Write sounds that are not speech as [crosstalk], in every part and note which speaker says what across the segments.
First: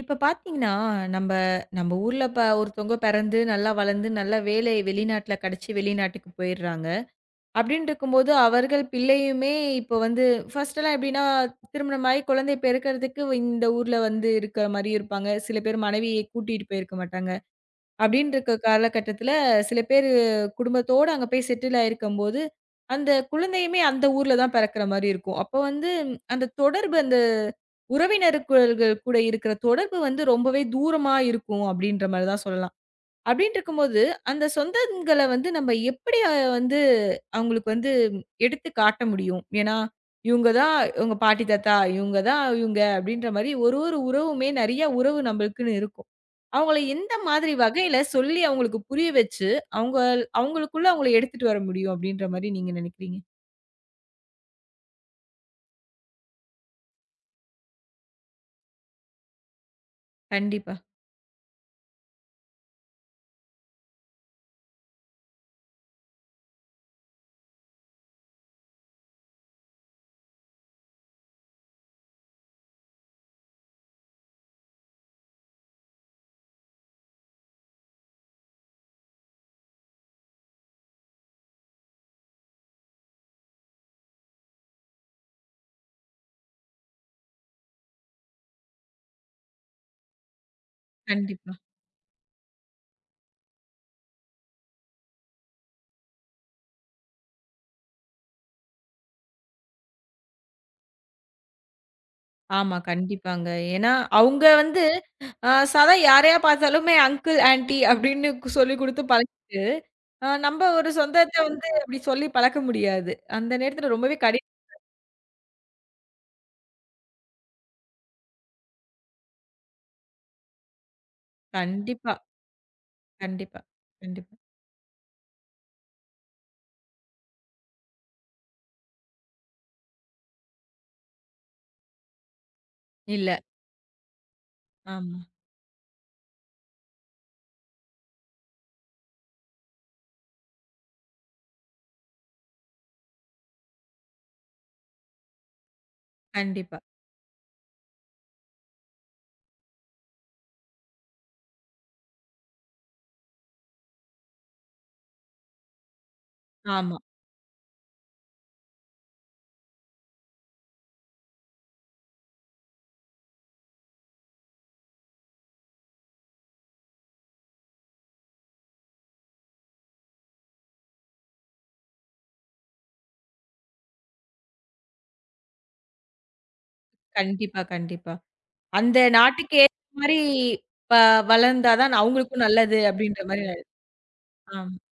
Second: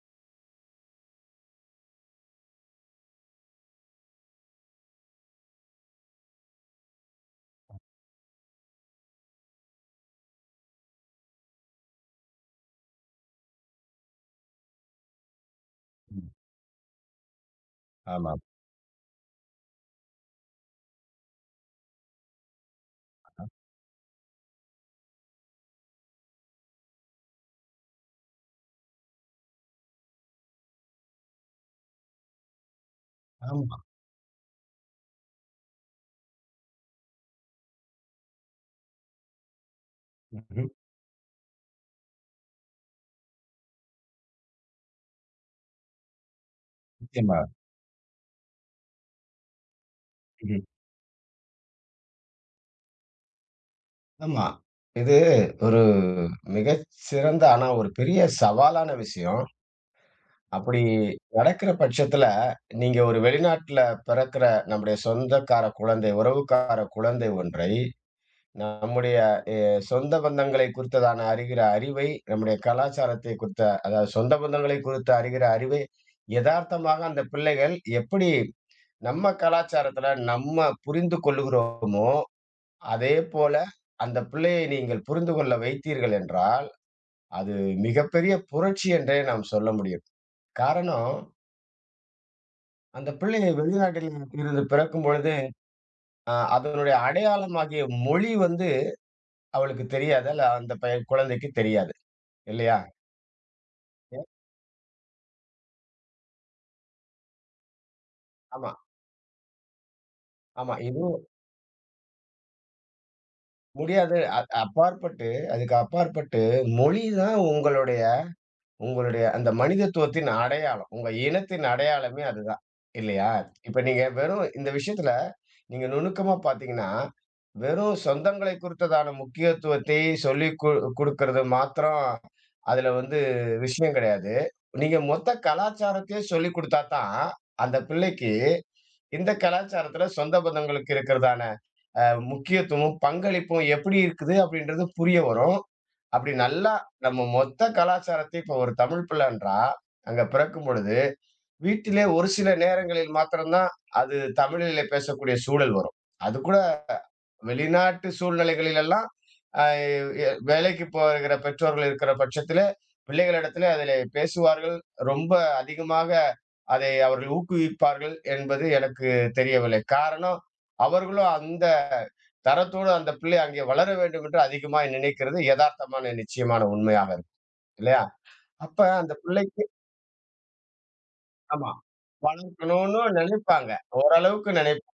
Speaker 1: இப்ப பார்த்தீங்கன்னா, நம்ப நம்ப ஊர்ல ஒருத்தவங்க பிறந்து, நல்லா வளர்ந்து, நல்ல வேலை வெளிநாட்ல கிடைச்சு வெளிநாட்டுக்கு போயிர்றாங்க. அப்டின்னு இருக்கும்போது, அவர்கள் பிள்ளையுமே இப்போ வந்து ஃபர்ஸ்ட்டெல்லாம் எப்டின்னா, திருமணமாகி குழந்தை பெறக்கறதுக்கு இந்த ஊர்ல வந்து இருக்கிற மாரி இருப்பாங்க. சில பேர் மனைவியை
Speaker 2: ம்.
Speaker 1: கூட்டிட்டு போயிருக்க மாட்டாங்க. அப்படின்னு
Speaker 2: ஆமாம்.
Speaker 1: இருக்க காலகட்டத்தில, சில பேரு குடும்பத்தோட அங்க போய் செட்டில் ஆயிருக்கும்போது, அந்த குழந்தையுமே அந்த ஊர்ல தான் பிறக்கிற மாரி இருக்கும். அப்ப வந்து அந்த தொடர்பு அந்த உறவினர்கள் கூட இருக்கிற தொடர்பு வந்து ரொம்பவே தூரமா இருக்கும் அப்படின்ற மாரி தான் சொல்லலாம். அப்டின்ட்டு
Speaker 2: ஆமா.
Speaker 1: இருக்கும்போது, அந்த சொந்தங்கள வந்து நம்ம எப்படி அ வந்து அவங்களுக்கு வந்து எடுத்து காட்ட முடியும்? ஏன்னா, இவங்க
Speaker 2: ம்ஹ்ம்.
Speaker 1: தான் உங்க பாட்டி, தாத்தா, இவங்க தான் இவங்க அப்டின்ற மாரி ஒரு ஒரு உறவுமே நெறைய உறவு நம்மளுக்குன்னு இருக்கும். அவங்கள எந்த
Speaker 2: நிச்சயமா.
Speaker 1: மாதிரி வகையில சொல்லி அவங்களுக்கு புரிய வச்சு, அவங்க
Speaker 2: ம்ஹ்ம்.
Speaker 1: அவங்களுக்குள்ள அவங்கள எடுத்துட்டு வர முடியும் அப்டின்ற மாரி நீங்க நெனைக்கிறீங்க?
Speaker 2: ஆமா. இது ஒரு மிகச் சிறந்த ஆனா ஒரு பெரிய சவாலான விஷயம்.
Speaker 1: கண்டிப்பா,
Speaker 2: அப்படி நடக்கிற பட்சத்துல, நீங்க ஒரு வெளிநாட்டுல பிறக்கிற நம்முடைய சொந்தக்கார குழந்தை, உறவுக்கார குழந்தை ஒன்றை, நம்முடைய சொந்த பந்தங்களை குறித்ததான அறிகிற அறிவை, நம்முடைய கலாச்சாரத்தை குறித்த அதாவது சொந்த பந்தங்களை குறித்து அறிகிற அறிவை, எதார்த்தமாக அந்த பிள்ளைகள் எப்படி நம்ம கலாச்சாரத்துல நம்ம புரிந்து கொள்ளுகிறோமோ அதே போல அந்த பிள்ளையை நீங்கள் புரிந்து கொள்ள வைத்தீர்கள் என்றால், அது மிகப்பெரிய புரட்சி என்றே நாம் சொல்ல முடியும். காரணம்,
Speaker 1: கண்டிப்பா.
Speaker 2: அந்த பிள்ளையை வெளிநாட்டில் இருந்து பிறக்கும் பொழுது, அதனுடைய அடையாளமாகிய மொழி வந்து அவளுக்கு தெரியாது. அல்ல அந்த பையன் குழந்தைக்கு தெரியாது.
Speaker 1: ஆமா,
Speaker 2: இல்லையா?
Speaker 1: கண்டிப்பாங்க. ஏன்னா,
Speaker 2: எ
Speaker 1: அவங்க வந்து சாதா யாரையா பார்த்தாலுமே அங்கிள், ஆன்டி அப்டின்னு
Speaker 2: ஆமா,
Speaker 1: சொல்லிக் குடுத்து பழகிட்டு ஆ நம்ப
Speaker 2: ஆமா.
Speaker 1: ஒரு
Speaker 2: இதுவும்
Speaker 1: சொந்தத்த வந்து அப்படி சொல்லி பழக்க முடியாது. அந்த நேரத்துல ரொம்பவே
Speaker 2: முடியாது.
Speaker 1: கடி
Speaker 2: அ அப்பாற்பட்டு அதுக்கு அப்பாற்பட்டு மொழி தான் உங்களுடைய உங்களுடைய அந்த மனிதத்துவத்தின் அடையாளம். உங்க இனத்தின்
Speaker 1: கண்டிப்பா,
Speaker 2: அடையாளமே அதுதான். இல்லையா?
Speaker 1: கண்டிப்பா,
Speaker 2: இப்ப நீங்க
Speaker 1: கண்டிப்பா.
Speaker 2: வெறும் இந்த விஷயத்துல நீங்க நுணுக்கமா பார்த்தீங்கன்னா, வெறும் சொந்தங்களை குறித்ததான முக்கியத்துவத்தை சொல்லிக் குடுக்கறது மாத்திரம் அதுல வந்து
Speaker 1: இல்ல.
Speaker 2: விஷயம் கிடையாது. நீங்க
Speaker 1: ஆமா.
Speaker 2: மொத்த கலாச்சாரத்தையே சொல்லிக் குடுத்தா தான், அந்த பிள்ளைக்கு இந்த கலாச்சாரத்துல சொந்த பந்தங்களுக்கு இருக்கிறதான அ முக்கியத்துவமும், பங்களிப்பும் எப்படி இருக்குது அப்படின்றது புரிய வரும். அப்படி நல்லா
Speaker 1: கண்டிப்பா.
Speaker 2: நம்ம மொத்த கலாச்சாரத்தையும் இப்போ ஒரு தமிழ் பிள்ளைன்றா அங்க பிறக்கும் பொழுது, வீட்டிலே ஒரு சில நேரங்களில் மாத்திரம் தான் அது தமிழிலே பேசக்கூடிய சூழல் வரும். அதுக்கூட
Speaker 1: ஆமா.
Speaker 2: வெளிநாட்டு சூழ்நிலைகளில் எல்லாம் அ எ வேலைக்கு போகிற பெற்றோர்கள் இருக்கிற பட்சத்திலே, பிள்ளைகளிடத்திலே அதிலே பேசுவார்கள். ரொம்ப அதிகமாக அதை அவர்கள் ஊக்குவிப்பார்கள் என்பது எனக்கு தெரியவில்லை. காரணம், அவர்களும் அந்த தரத்தோடு அந்த பிள்ளை அங்கே வளர வேண்டும் என்று அதிகமாய் நினைக்கிறது எதார்த்தமான நிச்சயமான உண்மையாக
Speaker 1: கண்டிப்பா,
Speaker 2: இல்லையா?
Speaker 1: கண்டிப்பா.
Speaker 2: அப்ப
Speaker 1: அந்த
Speaker 2: அந்த
Speaker 1: நாட்டுக்கு
Speaker 2: பிள்ளைக்கு
Speaker 1: ஏத்த மாரி ப
Speaker 2: ஆமா.
Speaker 1: வளர்ந்தா தான் அவங்களுக்கும் நல்லது
Speaker 2: வளர்க்கணும்னு
Speaker 1: அப்படின்ற மாரி
Speaker 2: நினைப்பாங்க. ஓரளவுக்கு
Speaker 1: ஆமா.
Speaker 2: நினைப்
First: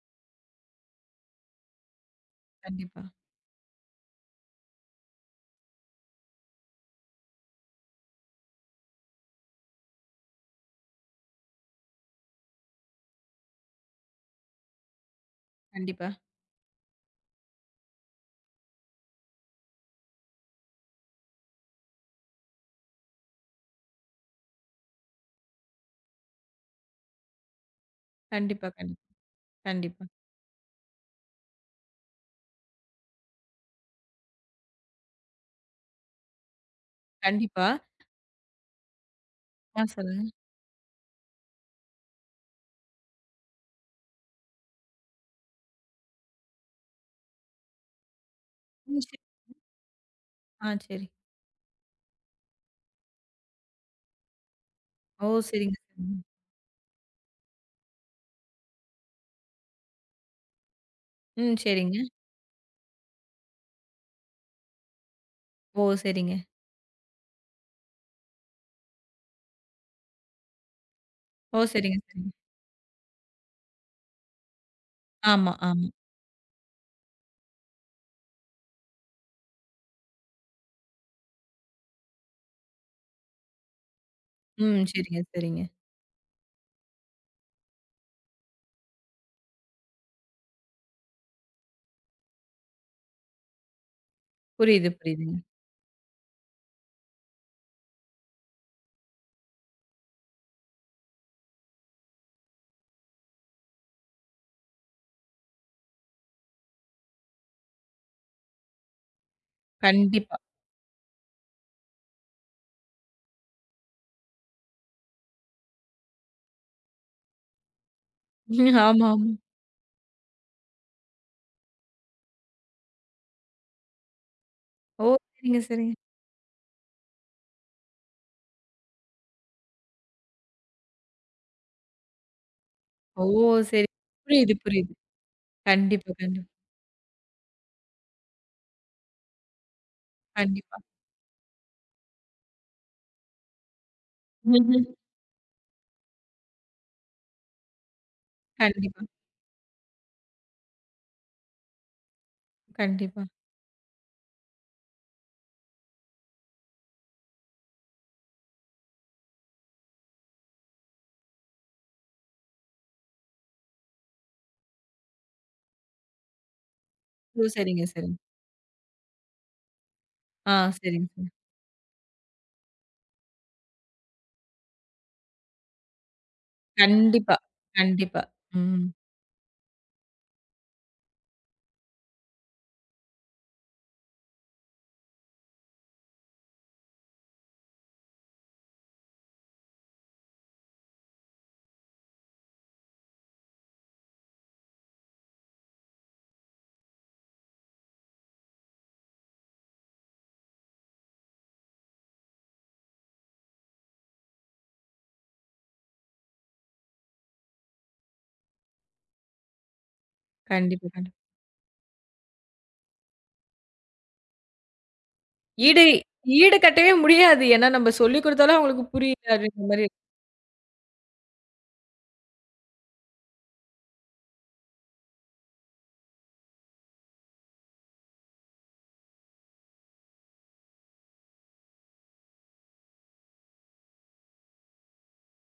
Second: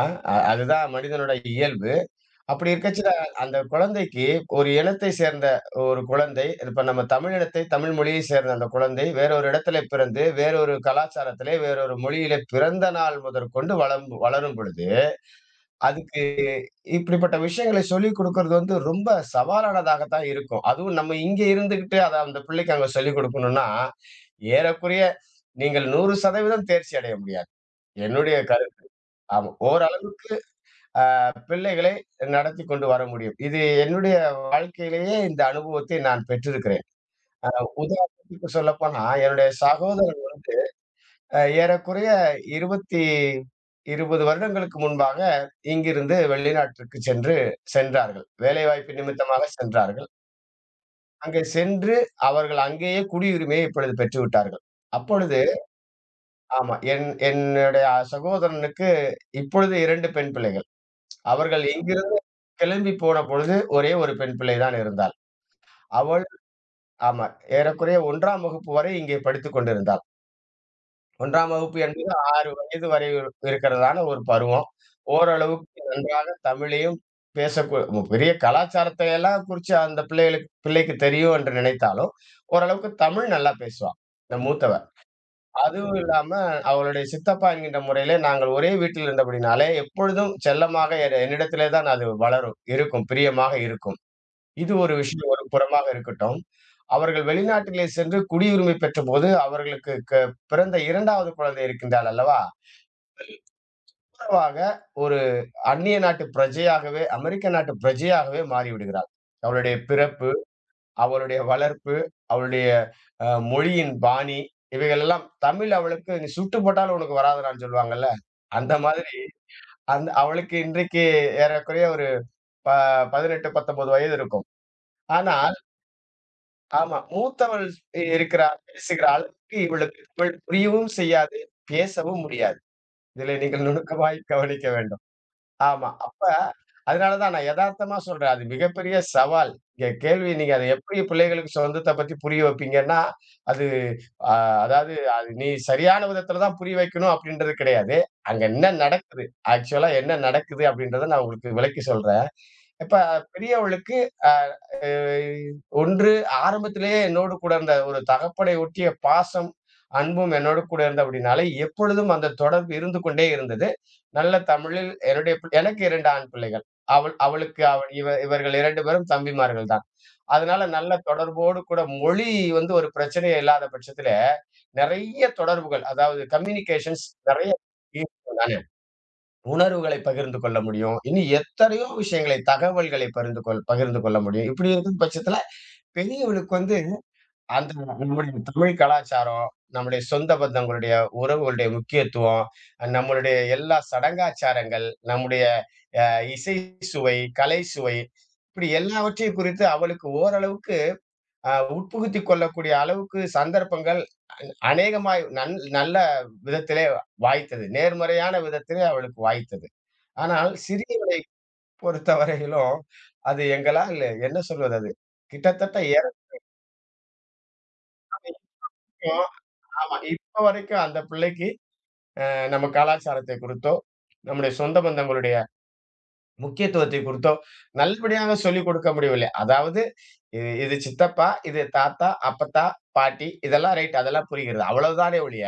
Speaker 2: அ அ அதுதான் மனிதனோட இயல்பு. அப்படி
Speaker 1: கண்டிப்பா,
Speaker 2: இருக்கச்சுல அந்த குழந்தைக்கு ஒரு இனத்தை சேர்ந்த ஒரு குழந்தை, இப்ப நம்ம தமிழ் இனத்தை, தமிழ் மொழியை சேர்ந்த அந்த குழந்தை வேறொரு இடத்திலே பிறந்து, வேறொரு கலாச்சாரத்திலே, வேறொரு மொழியிலே பிறந்த நாள் முதற்கொண்டு வளம் வளரும் பொழுது
Speaker 1: கண்டிப்பா,
Speaker 2: அதுக்கு இப்படிப்பட்ட விஷயங்களை சொல்லிக் குடுக்கறது வந்து ரொம்ப சவாலானதாக தான் இருக்கும். அதுவும் நம்ம இங்க இருந்துகிட்டு அத அந்த பிள்ளைக்கு அங்க சொல்லிக் குடுக்கணும்னா, ஏறக்குறைய நீங்கள் 100% தேர்ச்சி அடைய முடியாது. என்னுடைய கரு
Speaker 1: கண்டிப்பா, கண்டிப்பா,
Speaker 2: ஆமா.
Speaker 1: கண்டிப்பா,
Speaker 2: ஓரளவுக்கு பிள்ளைகளை நடத்திக் கொண்டு வர முடியும். இது என்னுடைய வாழ்க்கையிலேயே இந்த அனுபவத்தை நான் பெற்றிருக்கிறேன்.
Speaker 1: கண்டிப்பா.
Speaker 2: உதாரணத்துக்கு சொல்லப்போனா, என்னுடைய
Speaker 1: ஆ
Speaker 2: சகோதர
Speaker 1: சொல்லுங்க.
Speaker 2: அ ஏறக்குறைய 20, 20 வருடங்களுக்கு முன்பாக இங்கிருந்து வெளிநாட்டிற்கு சென்றார்கள். வேலைவாய்ப்பு
Speaker 1: ம். சரி.
Speaker 2: நிமித்தமாக சென்றார்கள்.
Speaker 1: ஆ சரி.
Speaker 2: அங்கே சென்று அவர்கள் அங்கேயே குடியுரிமையை இப்பொழுது பெற்றுவிட்டார்கள்.
Speaker 1: ஓ!
Speaker 2: அப்பொழுது
Speaker 1: சரிங்க, சரிங்க.
Speaker 2: ஆமா. என்னுடைய சகோதரனுக்கு இப்பொழுது 2 பெண் பிள்ளைகள்.
Speaker 1: ம்.
Speaker 2: அவர்கள்
Speaker 1: சரிங்க.
Speaker 2: இங்கிருந்து கிளம்பி போன பொழுது ஒரே ஒரு பெண் பிள்ளை தான் இருந்தாள்.
Speaker 1: ஓ!
Speaker 2: அவள்
Speaker 1: சரிங்க.
Speaker 2: ஆமா. ஏறக்குறைய 1ஆம் வகுப்பு வரை இங்கே படித்துக் கொண்டிருந்தாள். 1ஆம்
Speaker 1: ஓ!
Speaker 2: வகுப்பு
Speaker 1: சரிங்க,
Speaker 2: என்பது
Speaker 1: சரிங்க.
Speaker 2: 6 வயது வரை இருக்கிறதான ஒரு பருவம்.
Speaker 1: ஆமா,
Speaker 2: ஓரளவுக்கு
Speaker 1: ஆமா.
Speaker 2: நன்றாக தமிழையும் பெரிய கலாச்சாரத்தை எல்லாம் குறிச்சு அந்த பிள்ளைக்கு தெரியும் என்று நினைத்தாலும், ஓரளவுக்கு தமிழ் நல்லா பேசுவா, இந்த மூத்தவ.
Speaker 1: ம். சரிங்க, சரிங்க.
Speaker 2: அதுவும் இல்லாம அவளுடைய சித்தப்பா என்கின்ற முறையிலே நாங்கள் ஒரே வீட்டில் இருந்தபடினாலே, எப்பொழுதும் செல்லமாக என்னிடத்திலே தான் அது வளரும், இருக்கும், பிரியமாக இருக்கும். இது
Speaker 1: புரியுது,
Speaker 2: ஒரு விஷயம்
Speaker 1: புரியுதுங்க.
Speaker 2: ஒரு புறமாக இருக்கட்டும். அவர்கள் வெளிநாட்டிலே சென்று குடியுரிமை பெற்றபோது, அவர்களுக்கு க பிறந்த 2வது குழந்தை இருக்கின்றாள் அல்லவா? உணர்வாக ஒரு அந்நிய நாட்டு பிரஜையாகவே, அமெரிக்க நாட்டு பிரஜையாகவே மாறிவிடுகிறாள். அவளுடைய பிறப்பு,
Speaker 1: கண்டிப்பா.
Speaker 2: அவளுடைய வளர்ப்பு, அவளுடைய மொழியின் பாணி, இவைகள் எல்லாம் தமிழ் அவளுக்கு "நீ சுட்டு போட்டாலும் உனக்கு வராதுடான்னு" சொல்லுவாங்கல்ல. அந்த
Speaker 1: ம். ஆமா, ஆமா.
Speaker 2: மாதிரி அவளுக்கு இன்றைக்கு ஏறக்குறைய ஒரு ப 18, 19 வயது இருக்கும்.
Speaker 1: ஓ!
Speaker 2: ஆனா
Speaker 1: சரிங்க, சரிங்க.
Speaker 2: ஆமா. மூத்தவள் இருக்கிறாள், பேசுகிறாள். இவளுக்கு தமிழ் புரியவும் செய்யாது, பேசவும் முடியாது.
Speaker 1: ஓ!
Speaker 2: இதிலே நீங்கள்
Speaker 1: சரி.
Speaker 2: நுணுக்கமாய்
Speaker 1: புரியுது,
Speaker 2: கவனிக்க
Speaker 1: புரியுது.
Speaker 2: வேண்டும். ஆமா.
Speaker 1: கண்டிப்பா,
Speaker 2: அப்ப
Speaker 1: கண்டிப்பா,
Speaker 2: அதனால தான் நான் எதார்த்தமா சொல்றேன். அது மிகப்பெரிய சவால். இங்க கேள்வி நீங்க அத
Speaker 1: கண்டிப்பா.
Speaker 2: எப்படி பிள்ளைகளுக்கு சொந்தத்த பத்தி புரிய வைப்பீங்கன்னா, அது அ
Speaker 1: ம்ஹ்ம்.
Speaker 2: அதாவது அது நீ சரியான விதத்தில தான் புரிய வைக்கணும் அப்படின்றது கிடையாது. அங்க என்ன
Speaker 1: கண்டிப்பா,
Speaker 2: நடக்குது? ஆக்சுவலா என்ன நடக்குது அப்படின்றத நான் உங்களுக்கு விளக்கி சொல்றேன். இப்ப
Speaker 1: கண்டிப்பா.
Speaker 2: பெரியவளுக்கு அ அ ஒன்று ஆரம்பத்திலேயே என்னோடு கூட இருந்த ஒரு தகப்பனை ஒட்டிய பாசம், அன்பும் என்னோடு கூட இருந்தது அப்படினாலே, எப்பொழுதும் அந்த தொடர்பு இருந்து கொண்டே இருந்தது. நல்ல தமிழில் என்னுடைய பிள் எனக்கு 2 ஆண் பிள்ளைகள். அவள்
Speaker 1: ஓ!
Speaker 2: அவளுக்கு
Speaker 1: சரிங்க,
Speaker 2: அவள் இவ
Speaker 1: சரிங்க.
Speaker 2: இவர்கள் 2 பேரும் தம்பிமார்கள் தான்.
Speaker 1: ஆ,
Speaker 2: அதனால நல்ல
Speaker 1: சரிங்க, சரிங்க.
Speaker 2: தொடர்போடு கூட மொழி வந்து ஒரு பிரச்சனையே இல்லாத பட்சத்திலே, நெறைய தொடர்புகள் அதாவது கம்யூனிகேஷன்ஸ்
Speaker 1: கண்டிப்பா,
Speaker 2: நெறைய
Speaker 1: கண்டிப்பா. ம்.
Speaker 2: உணர்வுகளை பகிர்ந்து கொள்ள முடியும். இன்னும் எத்தனையோ விஷயங்களை, தகவல்களை பகிர்ந்து கொள்ள முடியும். இப்படி இருக்கும் பட்சத்தில பெரியவளுக்கு வந்து அந்த நம்முடைய தமிழ் கலாச்சாரம், நம்முடைய சொந்த பந்தங்களுடைய உறவுகளுடைய முக்கியத்துவம், நம்மளுடைய எல்லா சடங்காச்சாரங்கள், நம்முடைய அ இசை சுவை, கலை சுவை இப்படி எல்லாவற்றையும் குறித்து அவளுக்கு ஓரளவுக்கு உட்புகுத்திக் கொள்ளக்கூடிய அளவுக்கு சந்தர்ப்பங்கள் அ அநேகமாய் நன் நல்ல விதத்திலே வாய்த்தது. நேர்மறையான விதத்திலே அவளுக்கு வாய்த்தது. ஆனால்
Speaker 1: கண்டிப்பா, கண்டிப்பா.
Speaker 2: சிறியவனை பொறுத்தவரையிலும், அது எங்களால் என்ன சொல்வது அது? கிட்டத்தட்ட
Speaker 1: ஈடு ஈடு கட்டவே முடியாது. ஏன்னா நம்ம சொல்லிக் குடுத்தாலும் அவங்களுக்கு புரியல
Speaker 2: ஏறக்கும்
Speaker 1: அப்படின்ற மாரி.
Speaker 2: ஆமா. இப்ப வரைக்கும் அந்த பிள்ளைக்கு நம்ம கலாச்சாரத்தை குறித்தோ, நம்முடைய சொந்த பந்தங்களுடைய முக்கியத்துவத்தை குறித்தோ, நல்லபடியாக சொல்லிக் கொடுக்க முடியவில்லை. அதாவது இது இது சித்தப்பா, இது தாத்தா, அப்பத்தா, பாட்டி இதெல்லாம் ரைட். அதெல்லாம் புரிகிறது. அவ்வளவுதானே ஒழிய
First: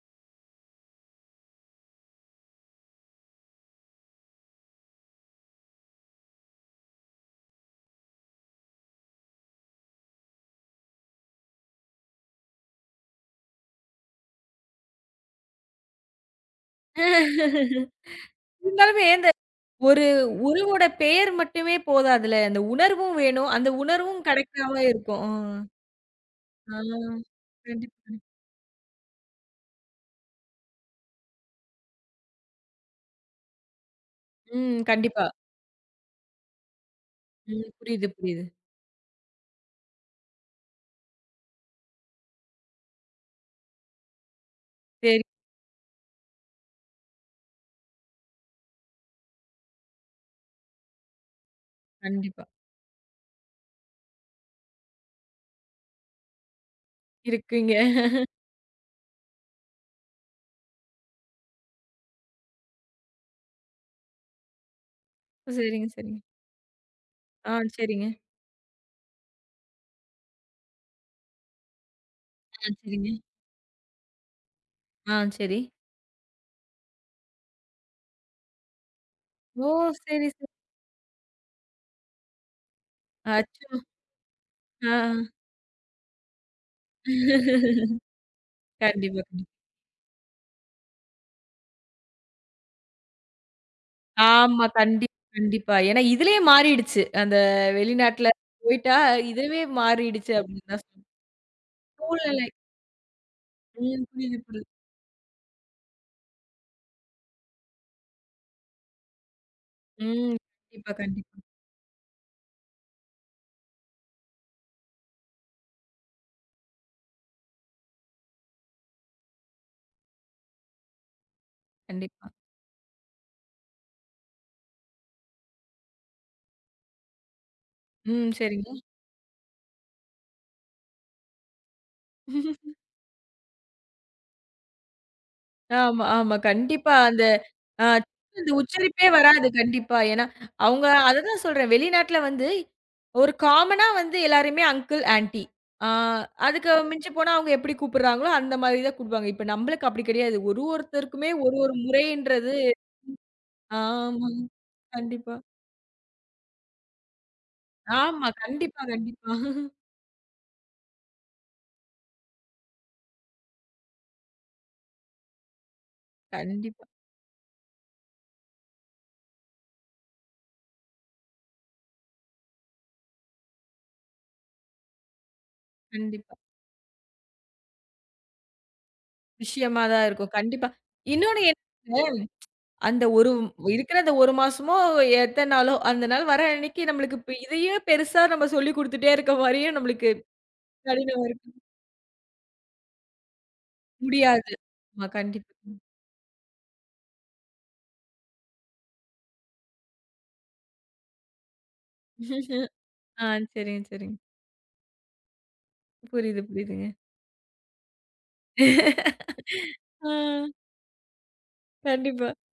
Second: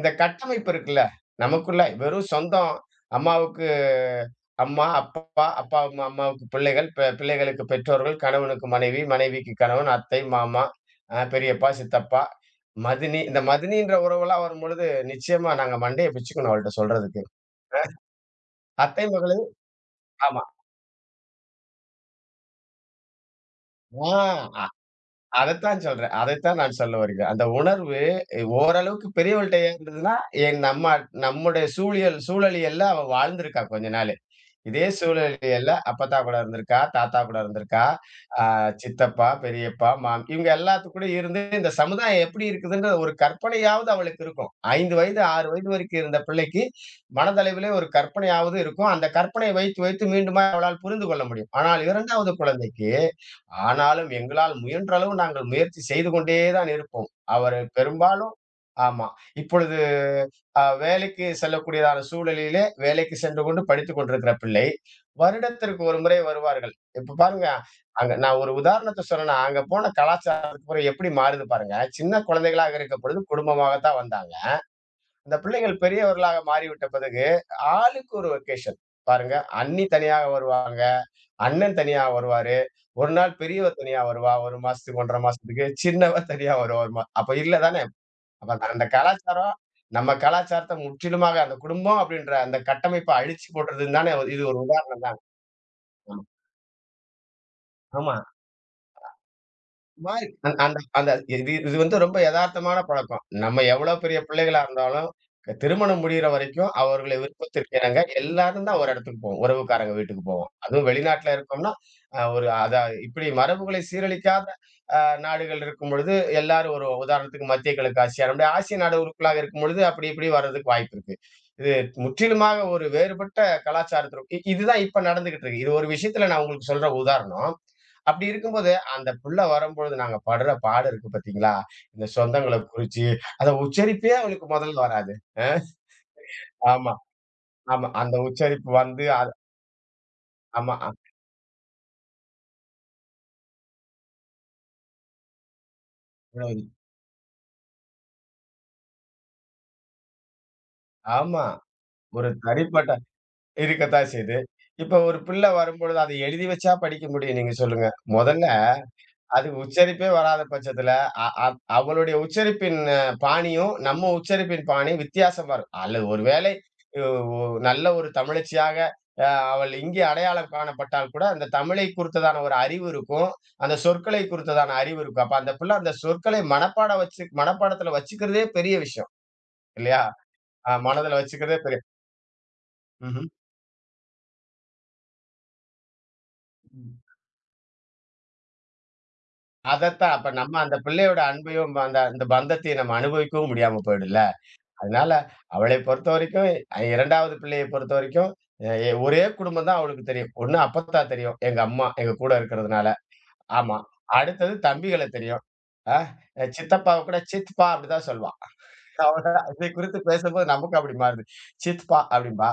Speaker 2: இந்த கட்டமைப்பு இருக்குல்ல, நமக்குள்ள வெறும் சொந்தம் அம்மாவுக்கு அம்மா, அப்பா, அப்பா, அம்மா அம்மாவுக்கு பிள்ளைகள், பிள்ளைகளுக்கு பெற்றோர்கள், கணவனுக்கு மனைவி, மனைவிக்கு கணவன், அத்தை, மாமா, பெரியப்பா, சித்தப்பா, மதினி. இந்த மதினின்ற உறவெல்லாம் வரும்பொழுது, நிச்சயமா நாங்க மண்டைய பிச்சுக்கணும் அவள்ட்ட சொல்றதுக்கு.
Speaker 1: இருந்தாலுமே
Speaker 2: அத்தை
Speaker 1: இந்த
Speaker 2: மகளு
Speaker 1: ஒரு
Speaker 2: ஆமா.
Speaker 1: உறவோட பெயர் மட்டுமே போதாதுல்ல. அந்த உணர்வும் வேணும். அந்த
Speaker 2: ஆ
Speaker 1: உணர்வும்
Speaker 2: அ
Speaker 1: கிடைக்காம இருக்கும். ஆ.
Speaker 2: அதத்தான் சொல்றேன். அதைத்தான் நான்
Speaker 1: ஆ.
Speaker 2: சொல்ல வருகிறேன். அந்த உணர்வு
Speaker 1: கண்டிப்பா.
Speaker 2: ஓரளவுக்கு பெரியவள்ட்ட இருந்ததுன்னா, என் நம்ம நம்முடைய சூழலியல்ல அவ வாழ்ந்திருக்கா கொஞ்ச நாளு.
Speaker 1: ம்.
Speaker 2: இதே
Speaker 1: கண்டிப்பா.
Speaker 2: சூழ்நிலையில அப்பத்தா கூட இருந்திருக்கா, தாத்தா கூட
Speaker 1: ம்.
Speaker 2: இருந்திருக்கா,
Speaker 1: புரியுது,
Speaker 2: ஆ
Speaker 1: புரியுது.
Speaker 2: சித்தப்பா, பெரியப்பா, மாம் இவங்க எல்லாத்து கூடயும் இருந்து இந்த சமுதாயம் எப்படி இருக்குதுன்ற ஒரு கற்பனையாவது அவளுக்கு இருக்கும். 5 வயது,
Speaker 1: சரி.
Speaker 2: 6 வயது வரைக்கும் இருந்த பிள்ளைக்கு மனதளவிலே ஒரு கற்பனையாவது இருக்கும். அந்த கற்பனையை வைத்து வைத்து மீண்டுமா அவளால் புரிந்து கொள்ள முடியும். ஆனால் 2வது
Speaker 1: கண்டிப்பா.
Speaker 2: குழந்தைக்கு, ஆனாலும் எங்களால் முயன்ற அளவு நாங்கள் முயற்சி செய்து கொண்டே தான் இருப்போம். அவரு
Speaker 1: இருக்குங்க.
Speaker 2: பெரும்பாலும் ஆமா. இப்பொழுது வேலைக்கு செல்லக்கூடியதான சூழலிலே வேலைக்கு சென்று கொண்டு படித்துக் கொண்டிருக்கிற பிள்ளை வருடத்திற்கு
Speaker 1: சரிங்க,
Speaker 2: ஒரு
Speaker 1: சரிங்க.
Speaker 2: முறை வருவார்கள் இப்ப பாருங்க.
Speaker 1: ஆ, சரிங்க.
Speaker 2: அங்க நான் ஒரு உதாரணத்தை சொன்னா அங்க போன கலாச்சாரத்துக்கு பிறகு எப்படி மாறுது பாருங்க. சின்ன
Speaker 1: ஆ,
Speaker 2: குழந்தைகளாக இருக்க
Speaker 1: சரிங்க.
Speaker 2: பொழுது குடும்பமாகத்தான் வந்தாங்க.
Speaker 1: ஆ,
Speaker 2: இந்த
Speaker 1: சரி.
Speaker 2: பிள்ளைகள் பெரியவர்களாக மாறிவிட்ட பிறகு ஆளுக்கு ஒரு வெக்கேஷன் பாருங்க,
Speaker 1: ஓ!
Speaker 2: அண்ணி தனியாக
Speaker 1: சரி, சரி.
Speaker 2: வருவாங்க, அண்ணன் தனியா வருவாரு, ஒரு நாள்
Speaker 1: அச்சோ!
Speaker 2: பெரியவர் தனியா வருவா ஒரு
Speaker 1: ஆ.
Speaker 2: மாசத்துக்கு ஒன்றரை மாசத்துக்கு, சின்னவர் தனியா வருவா ஒரு அப்ப இல்ல. அப்ப அந்த அந்த
Speaker 1: கண்டிப்பா,
Speaker 2: கலாச்சாரம்,
Speaker 1: கண்டிப்பா.
Speaker 2: நம்ம கலாச்சாரத்த முற்றிலுமாக அந்த குடும்பம் அப்படின்ற அந்த கட்டமைப்ப அழிச்சு போடுறதுன்னு தானே இது ஒரு
Speaker 1: ஆமா.
Speaker 2: உதாரணம்.
Speaker 1: கண்டிப்பா, கண்டிப்பா. ஏன்னா இதுலயே மாறிடுச்சு. அந்த
Speaker 2: ஆமா.
Speaker 1: வெளிநாட்ல போயிட்டா, இதுவே
Speaker 2: மாறி
Speaker 1: மாறிடுச்சு
Speaker 2: அந்
Speaker 1: அப்டின்னு
Speaker 2: அந்த
Speaker 1: தான் சொல்லணும்.
Speaker 2: அந்த இது இது வந்து ரொம்ப
Speaker 1: சூழ்நிலை.
Speaker 2: எதார்த்தமான பழக்கம். நம்ம எவ்வளோ
Speaker 1: ம்.
Speaker 2: பெரிய
Speaker 1: புரியுது,
Speaker 2: பிள்ளைகளா
Speaker 1: புரியுது.
Speaker 2: இருந்தாலும், திருமணம் முடியிற வரைக்கும் அவர்களுடைய விருப்பத்திற்கு இணங்க எல்லாரும் தான் ஒரு இடத்துக்கு போவோம். உறவுக்காரங்க வீட்டுக்கு
Speaker 1: ம்.
Speaker 2: போவோம். அதுவும்
Speaker 1: கண்டிப்பா,
Speaker 2: வெளிநாட்ல
Speaker 1: கண்டிப்பா,
Speaker 2: இருக்கோம்னா, அ ஒரு அதா இப்படி மரபுகளை சீரழிக்காத அ நாடுகள் இருக்கும்பொழுது, எல்லாரும் ஒரு உதாரணத்துக்கு மத்திய கிழக்கு ஆசியா, நம்முடைய ஆசிய நாடுகளுக்குள்ளாக இருக்கும்பொழுது, அப்படி இப்படி வர்றதுக்கு வாய்ப்பு இருக்கு. இது
Speaker 1: கண்டிப்பா.
Speaker 2: முற்றிலுமாக ஒரு வேறுபட்ட கலாச்சாரத்திற்கு இதுதான் இப்ப நடந்துகிட்டு இருக்கு. இது ஒரு விஷயத்துல நான் உங்களுக்கு சொல்ற உதாரணம். அப்படி
Speaker 1: ம். சரிங்க.
Speaker 2: இருக்கும்போது அந்த புள்ள வரும்பொழுது நாங்க படுற பாடு இருக்கு பார்த்தீங்களா? இந்த சொந்தங்கள குறிச்சு, அத உச்சரிப்பே அவளுக்கு முதல்ல வராது. அ
Speaker 1: ஆமா, ஆமா.
Speaker 2: ஆமா,
Speaker 1: கண்டிப்பா. அந்த அ
Speaker 2: ஆமா. அந்த
Speaker 1: அந்த
Speaker 2: உச்சரிப்பு வந்து
Speaker 1: உச்சரிப்பே
Speaker 2: அது
Speaker 1: வராது கண்டிப்பா. ஏன்னா,
Speaker 2: ஆமா.
Speaker 1: அவங்க அததான் சொல்றேன். வெளிநாட்ல வந்து ஒரு காமனா வந்து எல்லாரையுமே அங்கிள், ஆன்டி. ஆ
Speaker 2: அ
Speaker 1: அதுக்கு மிஞ்சி போனா அவங்க எப்படி கூப்பிடுறாங்களோ, அந்த மாதிரி தான் கூப்பிடுவாங்க. இப்ப நம்மளுக்கு அப்படி கிடையாது. ஒரு ஒருத்தருக்குமே
Speaker 2: ஆமா.
Speaker 1: ஒரு ஒரு
Speaker 2: ஒரு
Speaker 1: முறைன்றது
Speaker 2: தனிப்பட்ட இருக்கத்தான்
Speaker 1: ஆமா.
Speaker 2: செய்யுது. இப்ப ஒரு
Speaker 1: கண்டிப்பா.
Speaker 2: பிள்ளை வரும்பொழுது அத எழுதி வச்சா படிக்க முடியும் நீங்க சொல்லுங்க.
Speaker 1: ஆமா.
Speaker 2: முதல்ல
Speaker 1: கண்டிப்பா, கண்டிப்பா.
Speaker 2: அது
Speaker 1: [laughs]
Speaker 2: உச்சரிப்பே வராத பட்சத்துல, அ அப் அவளுடைய உச்சரிப்பின் பாணியும், நம்ம உச்சரிப்பின் பாணியும் வித்தியாசமா இருக்கும். அல்லது ஒருவேளை
Speaker 1: கண்டிப்பா,
Speaker 2: ஒ ஒ நல்ல ஒரு தமிழச்சியாக அ அவள் இங்கே அடையாளம் காணப்பட்டால் கூட, அந்த தமிழை குறித்ததான ஒரு அறிவு இருக்கும். அந்த சொற்களை குறித்ததான அறிவு இருக்கும். அப்ப அந்த பிள்ளை அந்த
Speaker 1: கண்டிப்பா.
Speaker 2: சொற்களை மனப்பாடம் வச்சு மனப்பாடத்துல வச்சுக்கிறதே பெரிய விஷயம்.
Speaker 1: விஷயமா
Speaker 2: இல்லையா?
Speaker 1: தான் இருக்கும். கண்டிப்பா.
Speaker 2: மனதுல
Speaker 1: இன்னொன்னு என்ன
Speaker 2: வச்சுக்கிறதே பெரிய
Speaker 1: அந்த
Speaker 2: ம்ஹ்ம்.
Speaker 1: ஒரு இருக்கிற அந்த 1 மாசமோ, எத்தன நாளோ, அந்த நாள் வர அன்னைக்கு
Speaker 2: ம்.
Speaker 1: நம்மளுக்கு இப்ப இதையே பெருசா நம்ம சொல்லிக் குடுத்துட்டே இருக்க மாரியும் நம்மளுக்கு
Speaker 2: அதத்தான். அப்ப நம்ம அந்த பிள்ளையோட
Speaker 1: கடினம் இருக்கு.
Speaker 2: அன்பையும், அந்த அந்த பந்தத்தையும் நம்ம அனுபவிக்கவும் முடியாம போயிடும்ல.
Speaker 1: முடியாது. ஆமா,
Speaker 2: அதனால
Speaker 1: கண்டிப்பா.
Speaker 2: அவளை பொறுத்தவரைக்கும், 2வது பிள்ளைய பொறுத்தவரைக்கும், அ எ ஒரே குடும்பம் தான் அவளுக்கு தெரியும். ஒண்ணு அப்பத்தா தெரியும். எங்க அம்மா எங்க கூட இருக்கிறதுனால.
Speaker 1: ஆ,
Speaker 2: ஆமா.
Speaker 1: சரிங்க, சரிங்க.
Speaker 2: அடுத்தது தம்பிகள தெரியும். அ
Speaker 1: புரியுது, புரியுதுங்க.
Speaker 2: சித்தப்பாவ கூட அப்டிதான் சொல்வா. அவ்வளவுதான். இதை குறித்து
Speaker 1: ஆ,
Speaker 2: பேசும்போது நமக்கும் அப்படி மாறுது. சித்பா
Speaker 1: கண்டிப்பா.
Speaker 2: அப்படிம்பா.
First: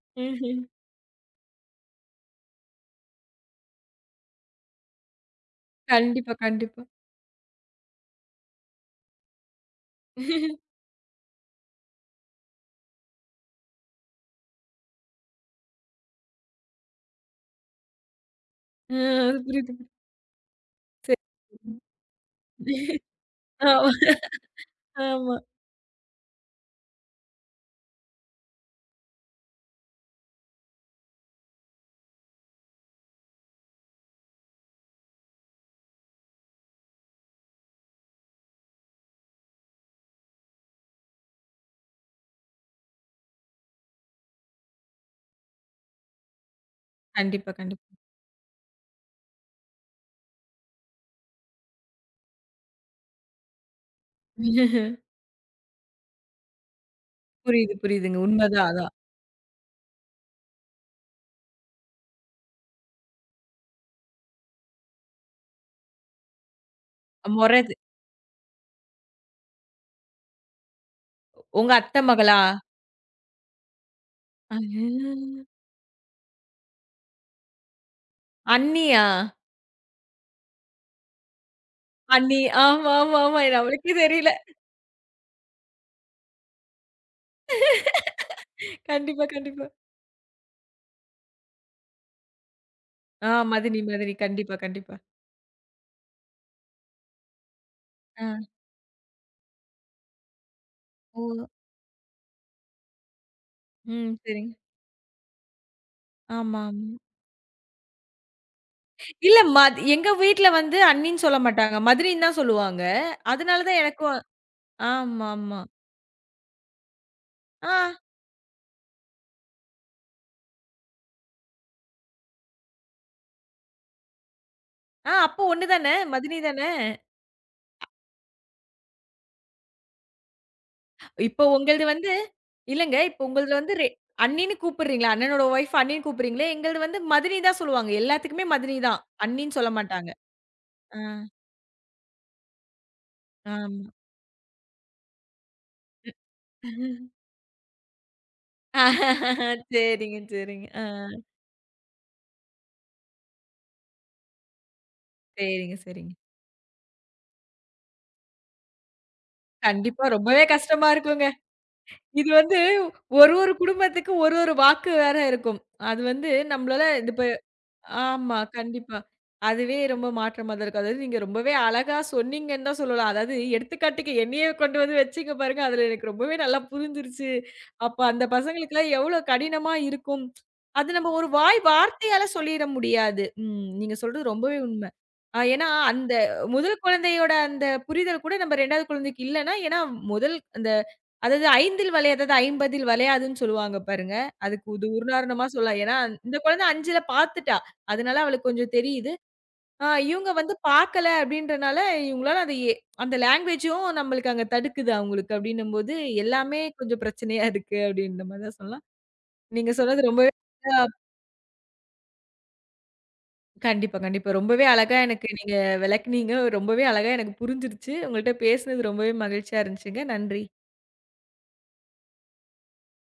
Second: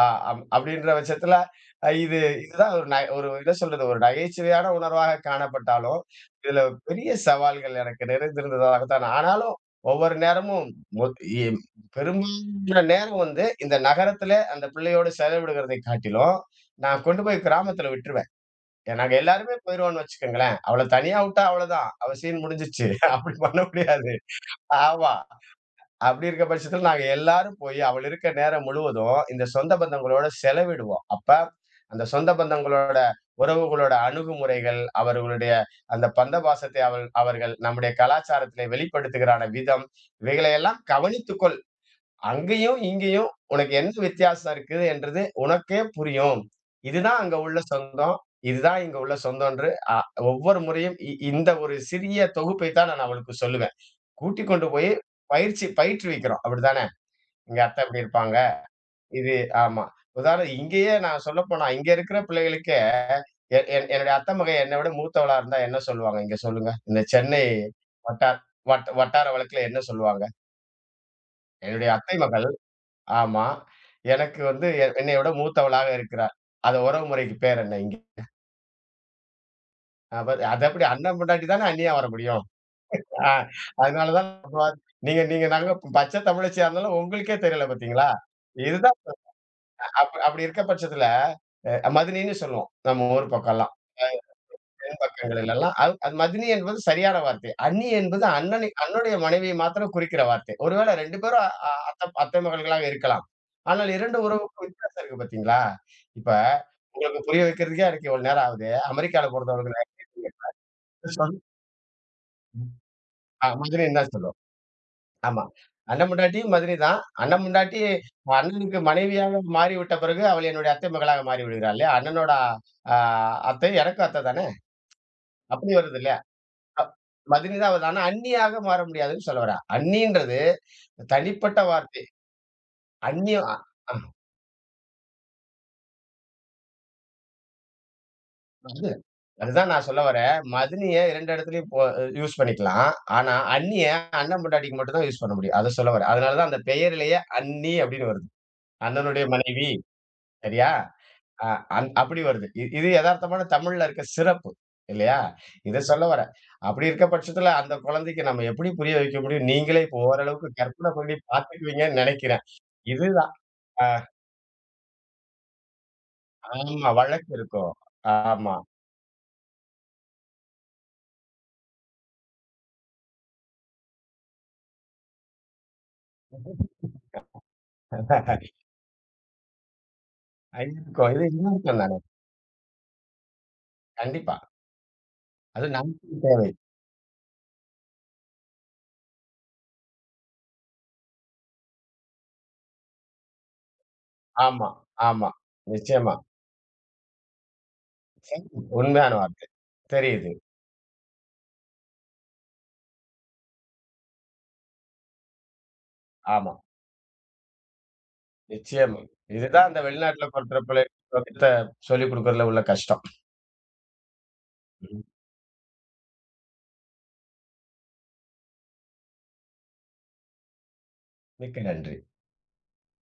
Speaker 2: ஆ அம்
Speaker 1: ம்ஹ்ம்.
Speaker 2: அப்படின்ற பட்சத்துல அ இது இதுதான் ஒரு ஒரு என்ன சொல்றது, ஒரு நகைச்சுவையான உணர்வாக காணப்பட்டாலும்,
Speaker 1: கண்டிப்பா,
Speaker 2: இதுல
Speaker 1: கண்டிப்பா.
Speaker 2: பெரிய சவால்கள் எனக்கு நிறைந்திருந்ததாகத்தான். ஆனாலும் ஒவ்வொரு நேரமும் மு இ பெரும்பாலான நேரம் வந்து இந்த நகரத்துல அந்த பிள்ளையோடு செலவிடுகிறதை காட்டிலும், நான் கொண்டு போய் கிராமத்துல விட்டுருவேன்.
Speaker 1: ஆ,
Speaker 2: நாங்க
Speaker 1: அது
Speaker 2: எல்லாருமே
Speaker 1: புரியுது.
Speaker 2: போயிருவோம்னு வச்சுக்கோங்களேன். அவள
Speaker 1: புரியுது. சரி.
Speaker 2: தனியா விட்டா அவ்வளவுதான். அவ சீன் முடிஞ்சிருச்சு. அப்படி பண்ண
Speaker 1: ஆமா,
Speaker 2: முடியாது. ஆமா.
Speaker 1: ஆமா.
Speaker 2: அப்படி இருக்க பட்சத்துல நாங்க எல்லாரும் போய் அவள் இருக்க நேரம் முழுவதும் இந்த சொந்த பந்தங்களோட செலவிடுவோம். அப்ப அந்த சொந்த பந்தங்களோட உறவுகளோட அணுகுமுறைகள், அவர்களுடைய அந்த பந்தபாசத்தை அவர்கள் நம்முடைய கலாச்சாரத்திலே வெளிப்படுத்துகிறான விதம், இவைகளையெல்லாம் கவனித்துக்கொள். அங்கேயும் இங்கேயும் உனக்கு என்ன வித்தியாசம் இருக்குது என்றது உனக்கே புரியும். இதுதான் அங்க
Speaker 1: கண்டிப்பா,
Speaker 2: உள்ள
Speaker 1: கண்டிப்பா.
Speaker 2: சொந்தம். இதுதான் இங்க உள்ள சொந்தம்ன்று அ ஒவ்வொரு முறையும் இந்த ஒரு சிறிய தொகுப்பை தான் நான் அவளுக்கு சொல்லுவேன். கூட்டிக் கொண்டு போய் பயிற்சி பயிற்றுவிக்கிறோம். அப்படித்தானே? எங்க
Speaker 1: புரியுது,
Speaker 2: அத்தை இப்படி
Speaker 1: புரியுதுங்க.
Speaker 2: இருப்பாங்க.
Speaker 1: உண்மதான் அதான்.
Speaker 2: இது ஆமா. உதாரணம் இங்கேயே நான் சொல்லப்போனா, இங்க இருக்கிற பிள்ளைகளுக்கே எ என் என்னுடைய அத்தை என்னை விட மூத்தவளா இருந்தா என்ன சொல்லுவாங்க? இங்க சொல்லுங்க. இந்த சென்னை
Speaker 1: மொற இது.
Speaker 2: வட்டா வட்டார வழக்குல என்ன சொல்லுவாங்க?
Speaker 1: உங்க
Speaker 2: என்னுடைய
Speaker 1: அத்த
Speaker 2: அத்தை
Speaker 1: மகளா?
Speaker 2: மகள் ஆமா. எனக்கு
Speaker 1: அ.
Speaker 2: வந்து என்னை விட மூத்தவளாக இருக்கிறார். அது உறவு முறைக்கு பேர் என்ன இங்க?
Speaker 1: அண்ணியா?
Speaker 2: அப்ப அது எப்படி அண்ணன் பொண்டாட்டி தானே அண்ணியா வர
Speaker 1: அண்ணி.
Speaker 2: முடியும்.
Speaker 1: ஆமா, ஆமா,
Speaker 2: ஆ
Speaker 1: ஆமா. நம்மளுக்கே
Speaker 2: அதனால
Speaker 1: தெரியல.
Speaker 2: தான் நீங்க நீங்க நாங்க பச்சை தமிழச்சியா இருந்தாலும் உங்களுக்கே தெரியல பார்த்தீங்களா? இது
Speaker 1: கண்டிப்பா, கண்டிப்பா.
Speaker 2: அப்படி இருக்க பட்சத்துல, மதனின்னு சொல்லுவோம். நம்ம
Speaker 1: ஆ
Speaker 2: ஊர் பக்கம்லாம்.
Speaker 1: மதினி,
Speaker 2: அ
Speaker 1: மதினி. கண்டிப்பா, கண்டிப்பா.
Speaker 2: தென் பக்கங்களிலெல்லாம். அது அது மதினி என்பது சரியான வார்த்தை. அண்ணி என்பது
Speaker 1: ஆ.
Speaker 2: அண்ணனுடைய மனைவியை மாத்திரம் குறிக்கிற வார்த்தை. ஒருவேளை 2
Speaker 1: ஓ!
Speaker 2: பேரும் அ அத்த அத்தை அத்தை மகள்களாக இருக்கலாம். ஆனால்
Speaker 1: ம்.
Speaker 2: 2
Speaker 1: சரிங்க.
Speaker 2: உறவுக்கும் வித்தியாசம் இருக்கு பார்த்தீங்களா? இப்ப
Speaker 1: ஆமா, ஆமா.
Speaker 2: உங்களுக்கு புரிய வைக்கிறதுக்கே எனக்கு இவ்வளவு நேரம் ஆகுது. அமெரிக்கால
Speaker 1: இல்ல
Speaker 2: பொறுத்தவரைக்கும்
Speaker 1: எங்க வீட்ல வந்து அண்ணின்னு
Speaker 2: சொல்
Speaker 1: சொல்ல மாட்டாங்க. மதுரின்னு தான் சொல்லுவாங்க.
Speaker 2: ஆ
Speaker 1: அதனால தான்
Speaker 2: மதனின்னு தான்
Speaker 1: எனக்கும்
Speaker 2: சொல்லுவோம்.
Speaker 1: ஆமா,
Speaker 2: ஆமா.
Speaker 1: ஆமா.
Speaker 2: அண்ணன் பொண்டாட்டியும் மதுரை தான். அண்ணன்
Speaker 1: ஆ,
Speaker 2: பொண்டாட்டி அண்ணனுக்கு மனைவியாக மாறிவிட்ட பிறகு, அவள் என்னுடைய அத்தை மகளாக மாறிவிடுகிறாள் இல்லையா? அண்ணனோட அ அத்தை எனக்கும் அத்தை தானே!
Speaker 1: ஆ அப்போ ஒண்ணு
Speaker 2: அப்படி
Speaker 1: தானே!
Speaker 2: வருது இல்லையா?
Speaker 1: மதினி தானே!
Speaker 2: அ மதுரை தான் வருது. ஆனா அண்ணியாக மாற முடியாதுன்னு சொல்ல வரேன். அண்ணின்றது
Speaker 1: இப்போ
Speaker 2: தனிப்பட்ட
Speaker 1: உங்கள்து
Speaker 2: வார்த்தை.
Speaker 1: வந்து இல்லங்க. இப்போ
Speaker 2: அந்நியம்
Speaker 1: உங்கள்து
Speaker 2: அ
Speaker 1: வந்து
Speaker 2: அ
Speaker 1: அண்ணின்னு கூப்பிடுறீங்களா? அண்ணனோட ஒய்ஃப் அண்ணின்னு கூப்பிடுறீங்களே! எங்கள்து வந்து மதினி தான் சொல்லுவாங்க. எல்லாத்துக்குமே மதினி
Speaker 2: அது
Speaker 1: தான். அண்ணின்னு
Speaker 2: அதுதான்
Speaker 1: சொல்ல
Speaker 2: நான் சொல்ல
Speaker 1: மாட்டாங்க.
Speaker 2: வரேன். மதினிய
Speaker 1: ஆ,
Speaker 2: 2 இடத்துலயும் யூஸ் பண்ணிக்கலாம். ஆனா
Speaker 1: ஆமா.
Speaker 2: அண்ணிய அண்ணன் பொண்டாட்டிக்கு மட்டும் தான் யூஸ் பண்ண முடியும். அத சொல்ல வரேன். அதனால தான் அந்த பெயரிலேயே அண்ணி அப்படின்னு வருது. அண்ணனுடைய மனைவி.
Speaker 1: சரிங்க, சரிங்க.
Speaker 2: சரியா?
Speaker 1: ஆ
Speaker 2: ஆ, அப்படி வருது. இது எதார்த்தமான தமிழ்ல இருக்க சிறப்பு. இல்லையா?
Speaker 1: சரிங்க,
Speaker 2: இத சொல்ல
Speaker 1: சரிங்க.
Speaker 2: வரேன். அப்படி இருக்க பட்சத்துல அந்த குழந்தைக்கு நம்ம எப்படி புரிய வைக்க முடியும்? நீங்களே இப்போ
Speaker 1: கண்டிப்பா ரொம்பவே
Speaker 2: ஓரளவுக்கு
Speaker 1: கஷ்டமா
Speaker 2: கற்பனை பண்ணி
Speaker 1: இருக்குங்க.
Speaker 2: பார்த்துக்குவீங்கன்னு
Speaker 1: இது
Speaker 2: நெனைக்கிறேன்.
Speaker 1: வந்து
Speaker 2: இதுதான்.
Speaker 1: ஒரு ஒரு
Speaker 2: அ
Speaker 1: குடும்பத்துக்கு ஒரு ஒரு வாக்கு வேற இருக்கும். அது வந்து நம்மளால
Speaker 2: ஆமா.
Speaker 1: இது
Speaker 2: வழக்கு இருக்கும்.
Speaker 1: ஆமா.
Speaker 2: ஆமா.
Speaker 1: கண்டிப்பா. அதுவே ரொம்ப மாற்றமா தான் இருக்கும். அதாவது நீங்க ரொம்பவே அழகா சொன்னீங்கன்னு தான் சொல்லலாம். அதாவது எடுத்துக்காட்டுக்கு என்னையே கொண்டு வந்து வச்சீங்க பாருங்க. அதுல எனக்கு ரொம்பவே நல்லா புரிஞ்சிருச்சு. அப்ப அந்த பசங்களுக்குலாம் எவ்வளோ கடினமா இருக்கும்.
Speaker 2: அது
Speaker 1: அது
Speaker 2: இருக்கும்.
Speaker 1: நம்ம
Speaker 2: இது
Speaker 1: ஒரு வாய்
Speaker 2: இன்னொருத்தன் தானே.
Speaker 1: வார்த்தையால சொல்லிட முடியாது. ம். நீங்க சொல்றது
Speaker 2: கண்டிப்பா.
Speaker 1: ரொம்பவே உண்மை.
Speaker 2: அது
Speaker 1: ஏன்னா, அந்த
Speaker 2: நமக்கு தேவை.
Speaker 1: முதல் குழந்தையோட அந்த புரிதல் கூட நம்ம 2வது குழந்தைக்கு இல்லன்னா, ஏன்னா முதல் அந்த அதாவது 5ல் வளையாதது 50ல் வளையாதுன்னு சொல்லுவாங்க பாருங்க.
Speaker 2: ஆமா,
Speaker 1: அதுக்கு இது
Speaker 2: ஆமா.
Speaker 1: உதாரணமா சொல்லலாம். ஏன்னா,
Speaker 2: நிச்சயமா.
Speaker 1: இந்த குழந்தை 5ல பார்த்துட்டா. அதனால
Speaker 2: சரி.
Speaker 1: அவளுக்கு கொஞ்சம்
Speaker 2: உண்மையான
Speaker 1: தெரியுது.
Speaker 2: வார்த்தை.
Speaker 1: ஆ
Speaker 2: தெரியுது.
Speaker 1: இவங்க வந்து பார்க்கல அப்படின்றனால, இவங்களால அது அந்த லேங்குவேஜும் நம்மளுக்கு அங்க தடுக்குது அவங்களுக்கு அப்படின்னும்போது,
Speaker 2: ஆமா.
Speaker 1: எல்லாமே கொஞ்சம் பிரச்சனையா இருக்கு அப்படின்ற மாரி தான் சொல்லலாம்.
Speaker 2: நிச்சயமா. இதுதான்
Speaker 1: நீங்க
Speaker 2: அந்த
Speaker 1: சொன்னது
Speaker 2: வெளிநாட்டுல
Speaker 1: ரொம்பவே அ
Speaker 2: பொறுத்தவரைக்கும் சொல்லிக் குடுக்கறதுல உள்ள கஷ்டம்.
Speaker 1: கண்டிப்பா, கண்டிப்பா. ரொம்பவே அழகா
Speaker 2: ம்.
Speaker 1: எனக்கு நீங்க விளக்குனீங்க. ரொம்பவே அழகா எனக்கு புரிஞ்சிருச்சு. உங்கள்ட்ட பேசினது ரொம்பவே மகிழ்ச்சியா இருந்துச்சுங்க. நன்றி.
Speaker 2: மிக்க நன்றி.